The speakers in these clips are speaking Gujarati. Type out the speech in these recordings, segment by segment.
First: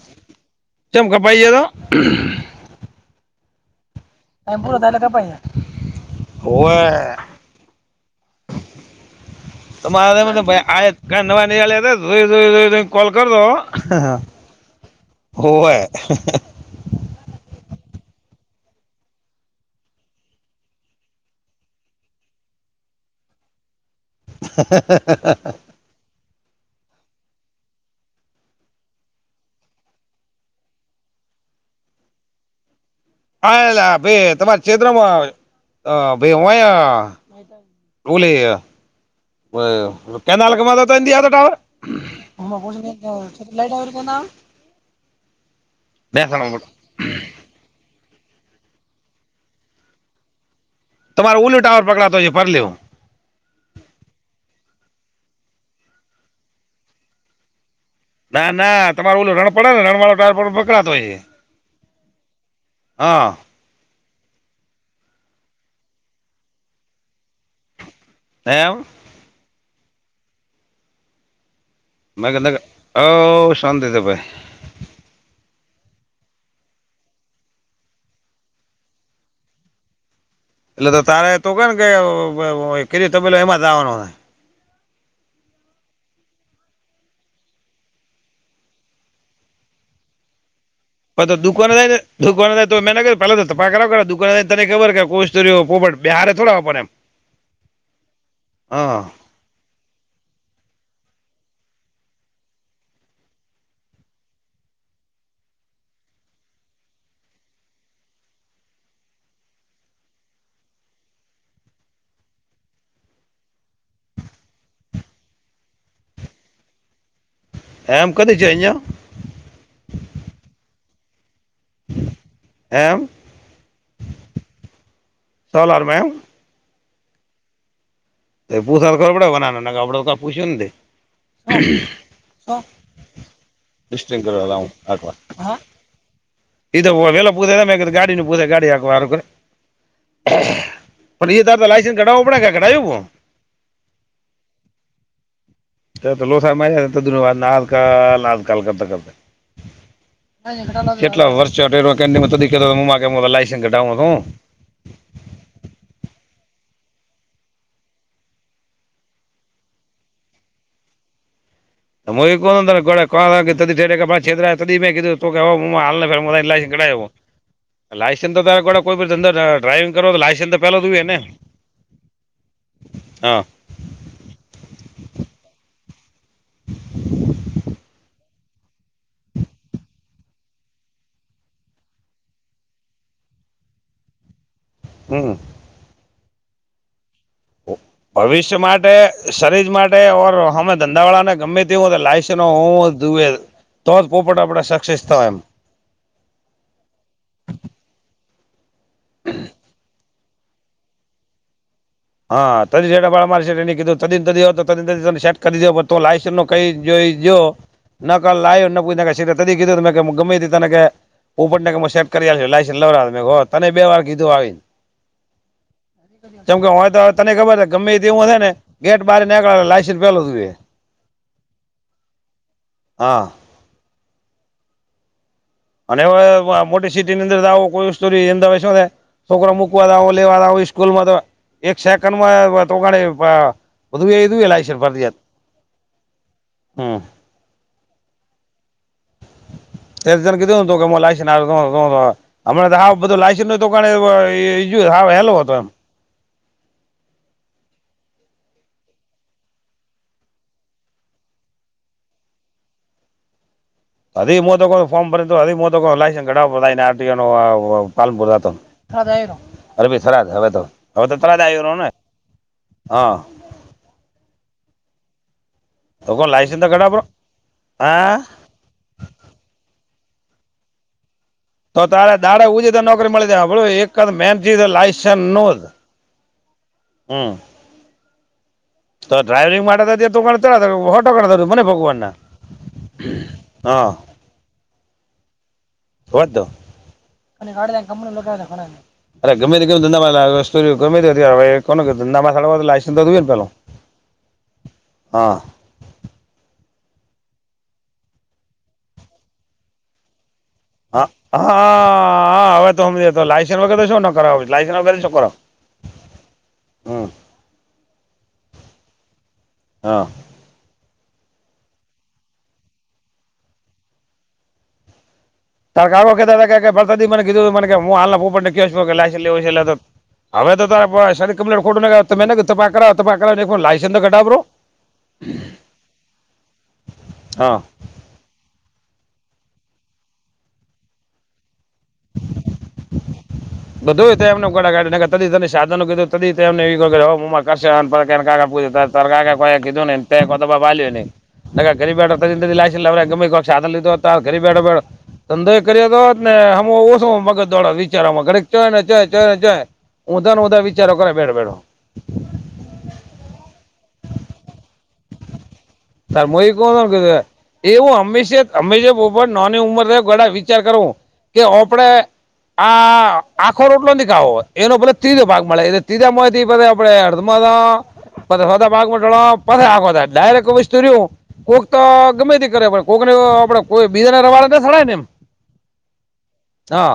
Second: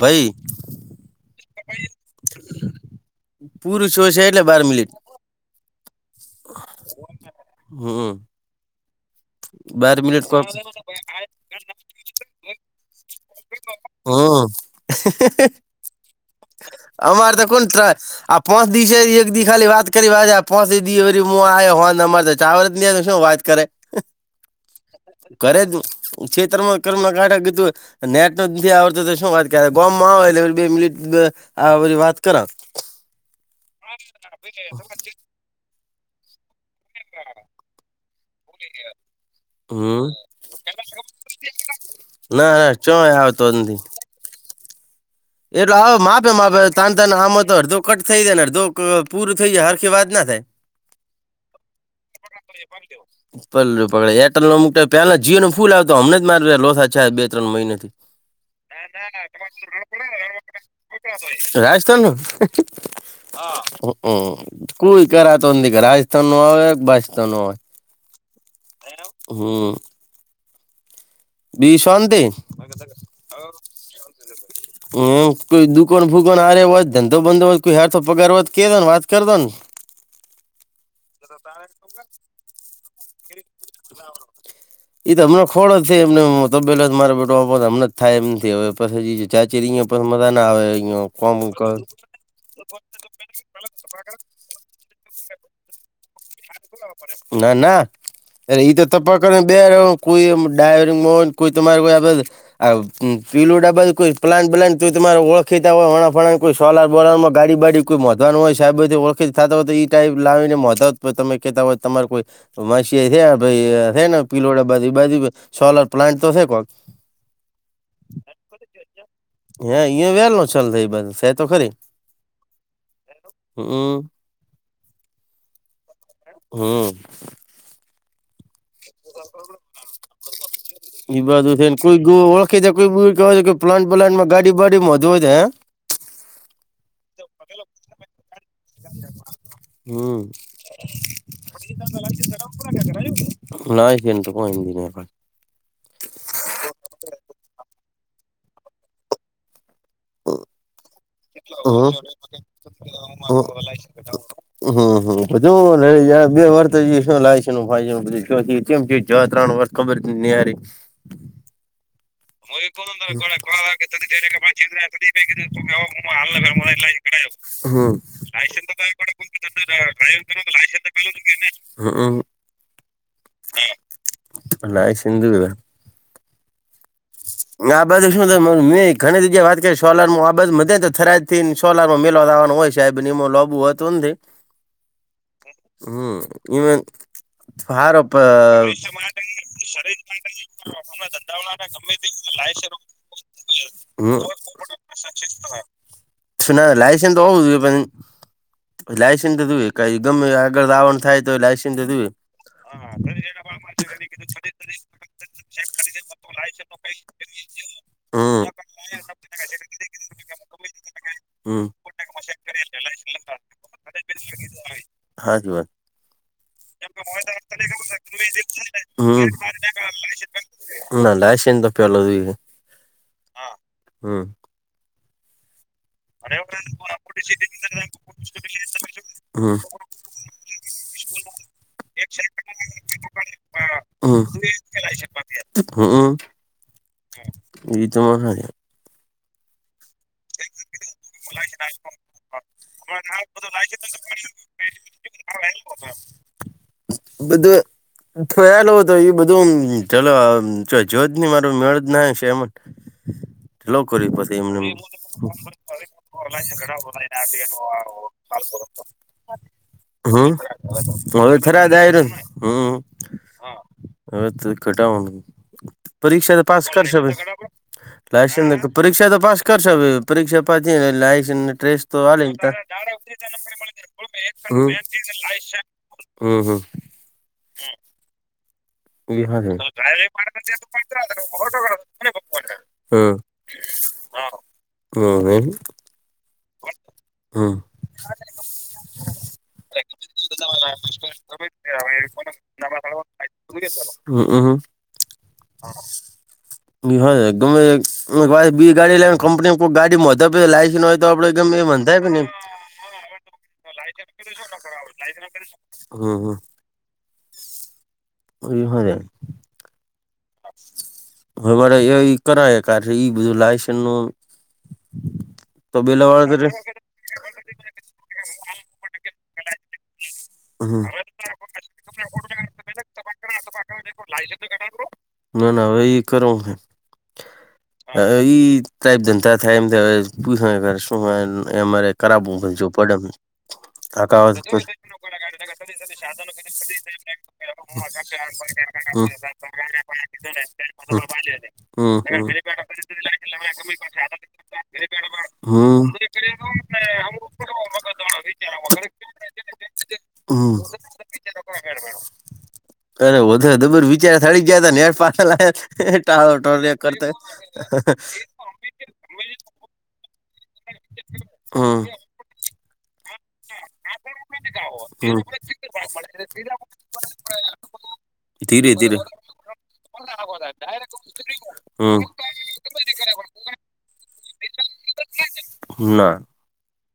ભાઈ ચમકપાઈએ તો પુરુષો છે એટલે ક બાર બરું મિનિટ થાે ક પઈાઈ ઓવે હમ બાર તમારે મિનિટ કો ભાઈ આ કનવાની્યાઈઈ કોલ કર દો હમ હોવે અમાર તો કોણ ટ આ પાચ દિવસે એક દ ખાલી વાત કરીચ આવ્યો હો ચાવ નની શું વાત કરે ઘરે જ છેષતરમાં કરમાં કાઢ કીધું નેટ ન નથી આવડત શું વાત કર ગમાં આવે એટલે બે મિનિટ આધી વાત કર [unintelligible] હા ભાઈ તમારા છેદ્રમાં ભાઈ એલી હમ કેનાલ કે મા તો ટાવ ના હમાં ના ચોય આવતો જ પછટ નથી આવ એટલે હ માપે માપે ત આમ હતો અધો કટ થઈ જાય ને અધો પૂરું થઈ જાય હખી વાત ના થાય તમાર ઉલું ટાવર પકડાતોય છે પર લું [unintelligible] પ પકડે એરટેલ લો મુક પેલા જીઓ નો ફૂલ આવ તો હમ જ માર લો બે ત્રણ મહિના થી ના ના તમારરો ઓલ રણ પડે ને રણ વાળો ટ પકડાતો હોય છે રાજસ્થાન નું હા મ કોુઈ કરા તો દક રાજસ્થાન નું આવે બાસ્થાન નું આવે એમ હમ બીષ મે શંતે દ ભાઈ હમ કોઈ દુકોન ફુકોન આરે હોત ધંધો બંધો કોઈ હારથો પગાર હો કે દોને વાત કર દો ને એટલે તો તારેા તું ક ને કે કેીધું તબેલો એમાં જ આવવાનો એ તો હમને ખો જ છે એમને તબેલા જ મારા બેઠો આપ હમં જ થાય એમ નથી હવે પા ચાચીરીંયા પણ મજા ના આવે અં પ તો દુકાનને દુ તો મે્યું પેલાાવ દુકને ખબર કે કો પોપટ બિહારે થોડા આપણને એમ ના ના અરે ઈ તો હા તપક બે કોઈ ડાઈવિંગ કોઈ તમારે કોઈ આ પીલુંડાબ કોઈ પ્લાન પ્લાન તમારે ઓળખીતા હોય વણાફળ કોઈ સોલાર બોલ માં ગાડી બાડી કોઈ મોોવાનું હોય સાહેબધી વળખે થતા હોય ઈ ટાઈપ લાવીને નતા હોત તમે કહેતા હોય તમારે કોઈ ઉમા શી છે ભાઈ થને પિલોડ બધી બધી સોલર પ્લાન્ટ તો છે કોક એમ કદી છેઈયા હે ઈ વ્યાલ ન ચાલ થ બા સે તો ખરી એમ હમ સોલારમાં એમ હમ તો પૂસા તો ખબડેના ના આપડ તો કઈ પૂછ્યું ને એઈ બાધુ થ ને કોઈ ઓળખી દ કો કય પ્લાન્ટ પ્લાન્ટ ડિસ્ટિંગ માં કરવા ગાડી લાવું બાાડીમાં આખવા હોય એ તોવેલા પ પોતા ગડીનીુ ગાડી પણ હમ ત લસન્સ ઘાવવો પડે્યું ના છેને તો કોઈ એ ન તો લોકસાહેબ માન વા આજકાલ આજકાલ કરતા કરતા કેટલા વર્ષો લ હમ ડઉ હતું હમધું બે વર્ષ શું લાવ છેાય ત્રણ વર્ કબર નિહારી કો મે કીધું હ હમ લાયસન્સ તો તારે કોઈ ધંધા ડ્રાઈવિંગ કરો તો લાયસન્સ તો પેલો જોુંને હા ના [unintelligible] ના બધ મે ઘણી જીગ્યા વાત કરી સોલાર માં આ બધ મ તો થરાજ થી સોલાર માં મેલા લવાનો હોય છે. [inaudible] નિમો લોબુ હોય તોંધે. હમ હમ વે ભવિષ્ય માટે શરીર માટે ઓર અમે ધંધાવાળાને ગમે તે લાયસ હું જોુએ તો જ હમ પોપટ આપડે સક્સેસ થ એમ ના લાયસન્સ તો હોવું કે પછી લાયસન્સ જોુવે કઈ ગમે આગળ રાવણ થાય તો લાયસન્સ દુવે હા ત રેડાા મારી એ કીધું ત તો ત શેટ કરી દે લાય ન કઈ જોઈ જો ન ક હમ લાય્યો ત કીધું [unintelligible] [inaudible] હમ ઉપપટનગર માં સેટ કરી્યા લાયસ લાવ મે તને બે વાર કીધું આવીને. હા [unintelligible] કેમ કે હય તો તને ખબર છે ગમે તે એવું ને ગેટ બહાર નીકળે લાયન્સ પેલું જુવે. [unintelligible] હમ. અને હવે મોટી સિટી ની અંદર આવો કોઈ શ હમ છોકરા મુકવા દવો લેવા દવો સ્કૂલમાં તો એક સેકન્ડ માં તો બધું એ [inaudible] હમ ફરજીયાત. હમ હમ. એ તો [unintelligible] તે તને કીધું હતું લાઇસન. [unintelligible] હમણા તો હાવ બધું લાયસન્સ તો હ હેલો હતો એમ. બધું જોયાલ હો તો એ બધું ચલો જો જ નહી માર મેળ જ ના શમન લો કર પછી હજી એમને. [unintelligible] [inaudible] હમ હવે તો હવે તો થરાદ આવ્યો રહ્યો થરા ને [unintelligible] હમ હમ. હા અ વેત ઘટ કોણ પરીક્ષા તો લાયસન્સ પાસ કઢાવ કરશો હા લાઇસન પરીક્ષા તો પાસ કર સ પરીક્ષા પાસ લાઈસન ટ્રેસ તો તારે દાડે ઉજે તો નોકરી મળી જાય બોલો એક જ મેન ચીજ હમ. લાયસન્સ નો જ હમ હમ. હમ. તો હમ ડ્રાઈવિંગ માટે [unintelligible] હોટો મને ભગવાન ના? હમ હા. હમ હ. હો તો [unintelligible] [inaudible] અરે ગમે ગમે ધંધામાં ગમે કો ધંધામાં લાયસન્સ તોયું. [inaudible] હમ હમ. હ ગમે બી ગાડી લેને કંપની કોઈક ગાડી [unintelligible] લાયસ ન હો હા તો આપડે ગમ એંધ. હા હવે તો સમજે તો લાયસન્સ વગર તો શું ન કરાવ લાયસન્સ વગર શું કરાવ [inaudible] હમ. હમ. એ હો. હા. હવે મારે એ કરાવ કાર છે ઈ બધું લાયસન્ નું. તારા તબેલા કાકા વાળા કેતા કરે હતા ભસા મને કીધું મ હું હાલનાપને કે છ લાઈસન લવું છે એ તો. હવે તો ત હમ. ક્પલેટ ખોટું તમેને પા કર પાક લાયસ ઘટા. ના ના હવે એ કરો. હા હ ટ જનતા થાય એમ હવે પૂછ શું અમારે ખરાબજું પડમ [unintelligible] બધુંમને તને સાધનનું કીધું ત એને એ હું કર હમ [unintelligible] નઈ તા ઘરી હમ બેઠ હમ. ત લ ગમે લીધો ઘ બેઠો બે ધંધોય કર્યો હમ હતો. ને હમું ઓછ મગજ દ્વારા વિચારમાં કર ચ ને ચ ચ ને ચ ઉધા ને હમ ઉધા વિચારો કરે બેઠો બેઠો. અરે વધારે દબર વિચાર થડી જયા ત ને પા તરમોઈ ટાળળ [unintelligible] કરતા. અમે જે બઉ નાની ઉંમર ગ વિચાર કરવું કે હમ આપડે આ આખો રોટલો ન ખાવો એનો પ હમ ત્રીજો ભાગ મળે એટલે ત્રીજાય થી આપડે અડધમા ધીરે પતાા ભાગ મ ધીરે પ આ ડાયરેક્ટ [unintelligible] વિસ્તુર કક તો હમ ગમે તે કરે પણ કોઈકનેડે કોઈ બીજા ના રવાડડા ના શડાય ને એમ હ ના હા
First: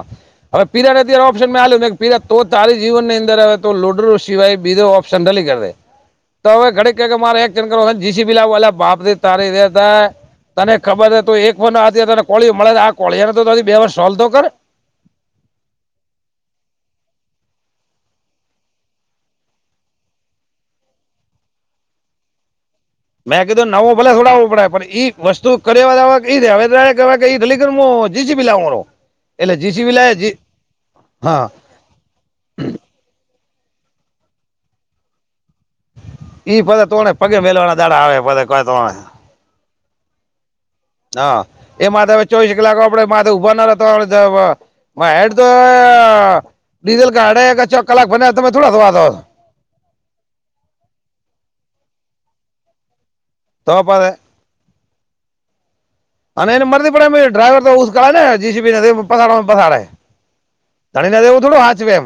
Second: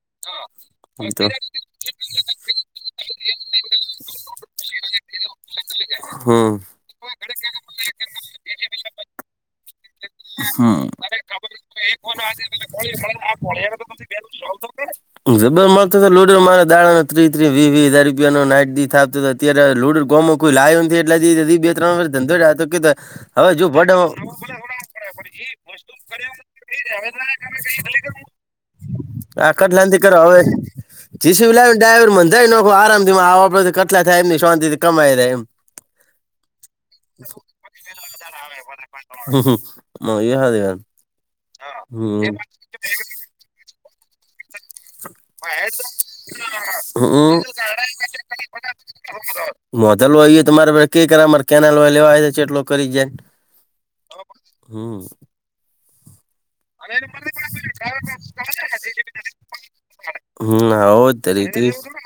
હવે પીરાને અત્યારે ઓપ્શન મે આલ્યું મે પીલા તો તારી જીવન ની અંદર હવે તો લોડરો સિવાય બીધો ઓપ્શન નલી કરી દે હમ તોવે ઘડી ક મારે કર જીસી બી લ બાપથી તારેે હતા તને હમ ખબર છે તું એક વર આ તને કોળી મળે આ કોળીને તો બે વરષ સોલ તો કરે જબર મસ્તતો લુડો મારા દાડા ન ત્રી ત્રી વી વી હાજાર રૂપિયા નો નાટ થાપતો અત્યારે લુડ ગમો કોઈ લાયું નથી એટલેી બે ત્રણ વર્ષ ધંધો રહ્યોતો કે મેં કીધું નવો ભલે થોડાવો પડે પણઈ વસ્તુ કરે એ દવેદ્ર કેવા કે ઢલીકણ મું જીસીબી લાવવાનો. આ એટલે જીસીબી કટલાથી લાય કરો જી હવે હા જીસી લાવેને ડ્રાઈર મન જઈ નખો આરામ માં આવ આપડેથી કેટલા થાય એમની શાંતિથી કમાઈાય એમ ઈ ફ તોને પગે વહેલ વાળા દાડા આવે પ ક ત મ હા દવા હા એ માથે હવે ચોવીસ કલાક આપડે માથે ઉભા નાતો હ એડ તો ડીઝલ હમ કાઢે ચો કલાક બને્યા તમે થોડા વાંધો છો મોઢલ હોય તમારે કઈ કરરે કેનાલ હોય લેવાટલો કરી જાય તોપ આવે હમ. અને એને મળરતી પડે ડ્રાઈવર તો ઉ્ળે ને જીસીને પવા પસડે હમ આવો જાણી ના દેવું થોડું તરીકે સાચવે એમ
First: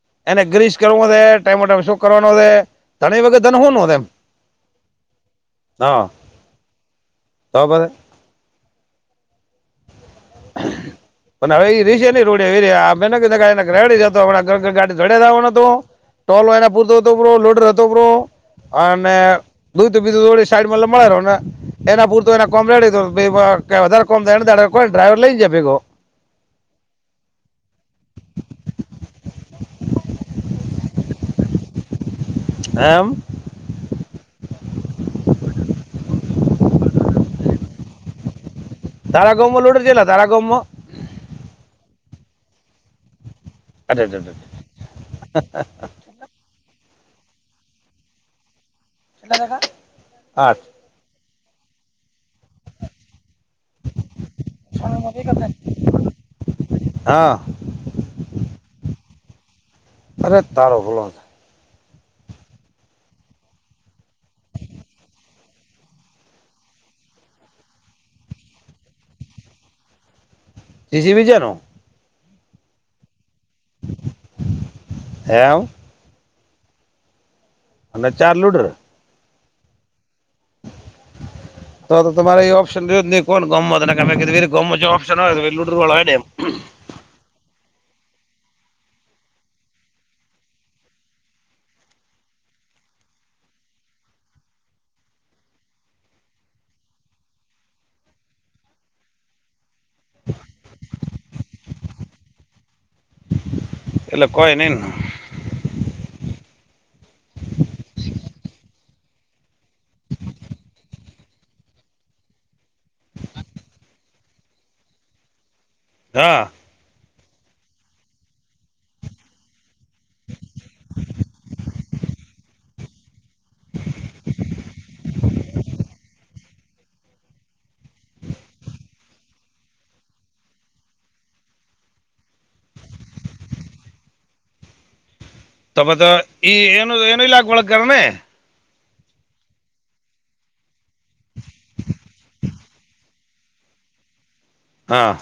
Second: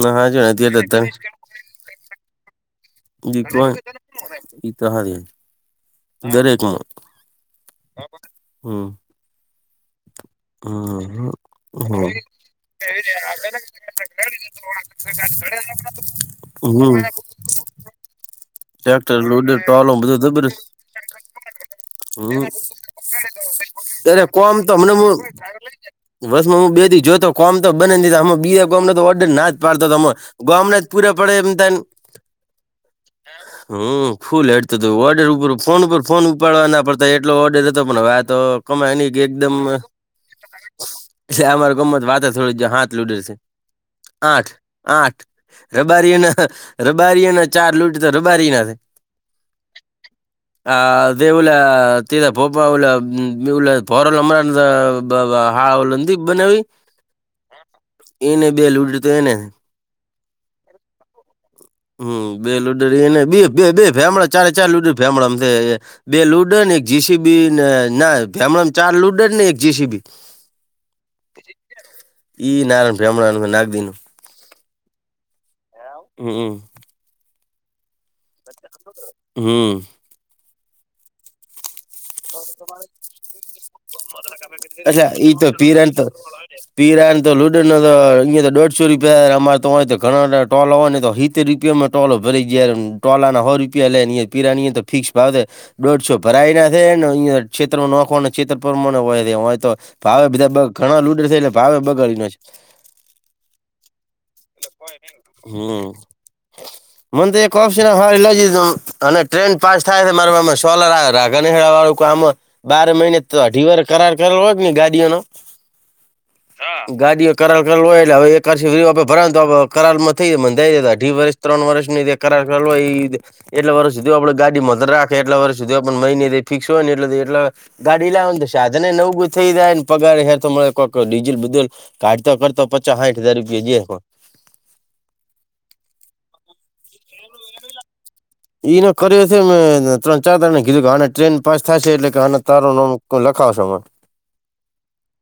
ના હા જો એને ગ્રીસ કરવું અત્યારે ટાઈમ ટાઈમ શું કરવાનો છે તને વગર ઈ ધન હો કોણ ન તેમ ઈ તો હારી હા દરેકમાં તો બ હમ હમ પણ હવે એ ર હમ છે નને રોડ રડી ગાડી ચડ હતો હમ ટો પૂરતો લોડ ટ્રેક્ટર અને લોડર દ ટોલો બધું બીધું દોડે જબર સાઈડમાં લ મળે ને એના પૂરતો હમ એના કોમરેડ વધારે કોમકો ડ્રાઈર લઈ જા બસ માં હું બે થી જોતો કોમ તો બને જ ન હ બીજ કોમ ઓર્ડર ના જ પાડતો તરો ગમને જ પૂરે પડે એમને એમ હમ ફૂલ હેડતું હતું ઓર્ડર ઉપર ફોન ઉપર ફોન ઉપાડવા ના પડતા એટલો ઓર્ડર હતો પણ વાતો ક એની તારા એકદમ ગામમાં લોડર ચેલા તારા ગામમાં અમારે ગમત વાત થોડી હાથ લુડેર છે. અરે અરે અરે. આઠ આઠ રબારીના રબારી અને ચાર લૂટ તો રબારી ના આઠ આ દેવલે તીધ પોપ પોરલમણા હાલી બનેવી હા એને બે લુડ દ એને અરે તાર હલો હમ બે લુડડી એને બે બે બે ફેમડા ચારે ચાર લુડડી ફેમડા બે લુડન એક જીસીબીને ના ભેમ ચાર લુડન ને એક જીસીબી તીજી બીજા નો એ નારાયણ ભ્રહ્ણંદ નાગ દીનું એમ હમ્મ બચા ચાર લૂડર હમ્મ તો તો તમારે એ ઓપ્શન રહ્યો જ નહીં કોણ ગમો તને તમે કીધું વીર ગમો જો અચ્છા ઓપ્શન હોય એઈ તો લૂડર પીરન વાળો હોય ત ને એમ પીર તો લુડને તો તો દોઢસો રૂપિયા અમારે તો ઘણા ટોલ હવા ને તો એતતે રૂપિયામાં ટોલ ભરી જાય ટોલના હો રૂપિયા લેનીહી પરાનીએ તો ફિક્સ ભાવેય દોઢ છો ભરાય ના થ ને અંયા છેતત્ર ન નાખવા છેેત્ર પરમા હોય હોય તો ભાવે બધા ઘણા લૂડર થ એટલે ભાવે બગાડીને છે. એટલે કો નઈ હમ્મ મને તે કોક છ ને હાય લઈ અને ટ્રેન પાસ થાય મારા સોલરને [unintelligible] વાળું આમ બાર મહિને તો અઢીવાર કરાર કરેલો હોયજ ને ગાડીઓનો હા હમ્મ ગાડીઓ કરાર કરવુ એટલે હવે એકી [unintelligible] પરરાંતુ કરારમાં થઈ જ મંધાઈ દતા અઢી વર્ષ ત્રણ વર્ષ ની જે કરાર કર એ એટલા વર્ષ સુધી આપણે ગાડી મર રાખે એટલા વર્ષ સુધી પણણ મહિનેથી ફિક્સ હોય ને એટલે એટ ગાડી લાવવા ને તો સાધને નવું થઈ જાય ને પગાર હેાર તો મળે કોઈક ડીઝલ બધલ કાઢતો કરતો પચાસ સાઠ હજાર રૂપિયા જએ પણણ તપ તો એ એની એનઈલાખ વળ કરને એનો કર્યો છે મેં ત્રણ ચાર તણ ને કીધું કે આ ટ્રેન પાંચ થાય છે એટલે કે આ તારો લખાવશોને હા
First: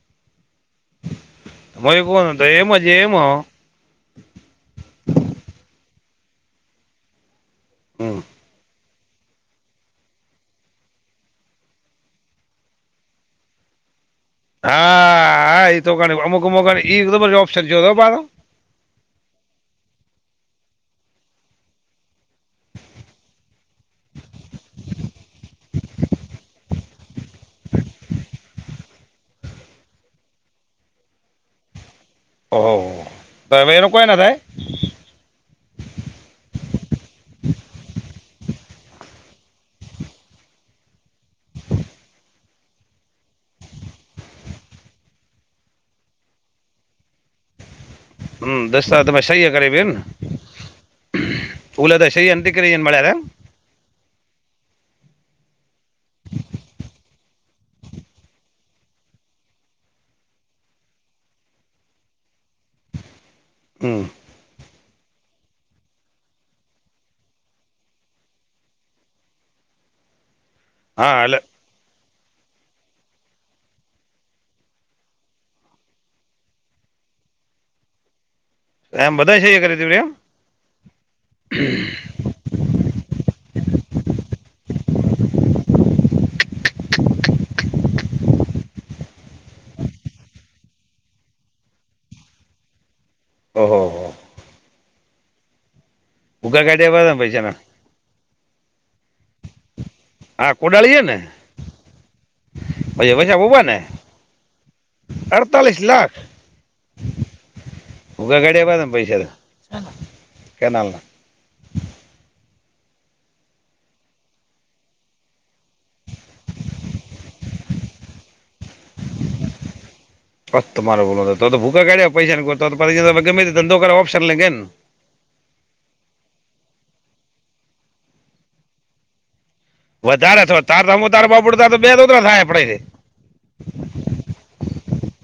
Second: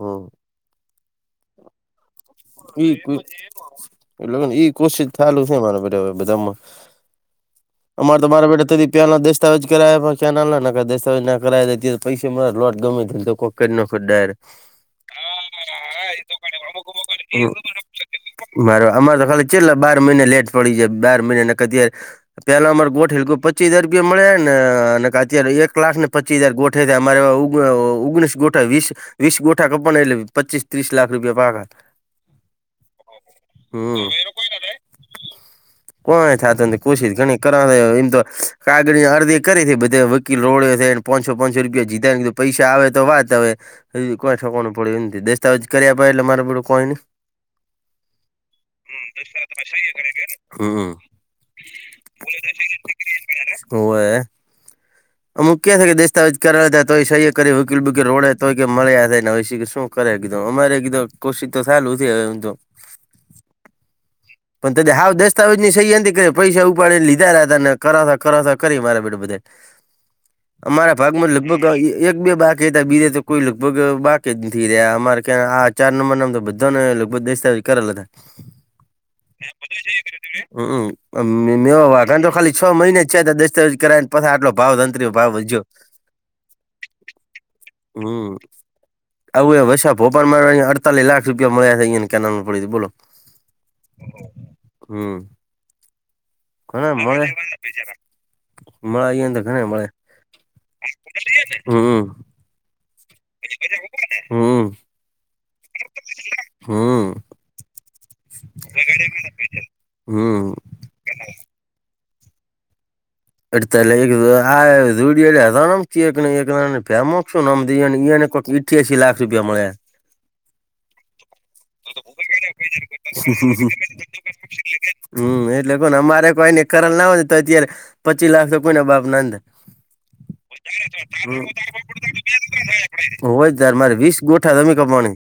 હ વય કન ક એટલે ને કોશિ ચાલું છે મારા બ બધામાં અમારે હમ. તો મારા [unintelligible] રૂપયા ના દસ્તાવેજ કરાવ ક્યાં ના લ દસ્તાવેજ ના કરાવે ત્યારે પૈસા મા લોટ ગમે તો [unintelligible] ફદાર હા એ તો ગની અમુક અમુક ગની એ તો ઓપ્શન જો દો બાધો મારો અમારે તો ખાલી છેટલા બાર મહિને લેટ પડી જાય બાર મહિને અત્યારે પેલા અમારે ગોઠલ પચીસ હજાર રૂપિયા મળે ને અને અત્યારે એક ક્લાસ ને પ પચી હજાર ગોઠ અરે ઓગણીસ ગોઠ વીસ વીસ ગોઠા કપ એટ પચીસ ત્રીસ લાખ રૂપિયા પાકા હતા હવ [unintelligible] કોણ થ કોશિશ ગણી કરવા એમ તો કાગળ અરજી કરી બધે વકીલ રોડ્યો છે. પોણસો પાંચસો રૂપિયા જીધ ને કીધું પૈસા આવે તો વાત હવે એ કોઈઠકવાનું પડ્યું એ નથી દસ્તાવેજ કર્યા પ એટલે મારે બડું કોઈ નઈ હ દસ્તાર તમે સહી્ય કર બ હમ ઉલે [unintelligible] સહી અને ટનીકરી મળ ઓય અમુક ક્યા થ કે દસ્તાવેજ કરાવ ત તો સહી કરી વકીલ બ કે રો તોય કે મળ્યા થાય ને શું કરે એક અમારે એક કોશી ત [unintelligible] હહમ્મ પણ ત હાવ દસ્તાવેજ ની સહંતિ કરીે પૈસા ઉપાડને લીધા હતા ને કરાતા કરાતા કરીે મારા બેડું બધે અમારા હા ભાગમાં એટલે લગભગ એક બે બાકી હતા બીજે તો કોઈ લગભગ બાકી જ નથી રહ્યા અમારે ક્યા આ ચાર નંબર નામ તો બધા ને લગભગ દસ્તા કરેલા હતા એમ બધા સહી કરી હતી એમ મે આઘા તો ખાલી છ મહિને જ છે દસ્તાવેજ કરાય પછી આટલો ભાવ તંત્રી ભાવ વધ્યો હા આવું એ વા ભોપાલમાં અડતાલીસ લાખ રૂપિયા મળ્યા કેના પડી બોલો ઓહો હમ ઉગા ગાડી ઘણા આવ્યા ને મળે પૈસા ના મળ તો ઘણા મળે હા કોડાળીએ ને હમ પછ વૈછા બોવાા ને હમ અડતાલીસ લાખ હા ઉગા ગાડી્યા બાને પૈસા તો હમ કેનાલ ના એ એટલે આડીમ ફેમુંમ અઠ્યાસી લાખ રૂપિયા મળ્યા પ તમારે બોલો તો ભૂકા કાઢે પૈસા ને તોછ ગમે ધંધો કર ઓપ્શન લેને હમ એટલે કોણ અમારે કોઈને કરલ ના હો તો અત્યારે પચીસ લાખ તો કોઈના બાપ નાંધા વધારે તાર તો હું તાર બાપડ ત તો બે દોતરા થાય આપડે હોય તાર મારે વીસ ગોઠા જમી કપવાની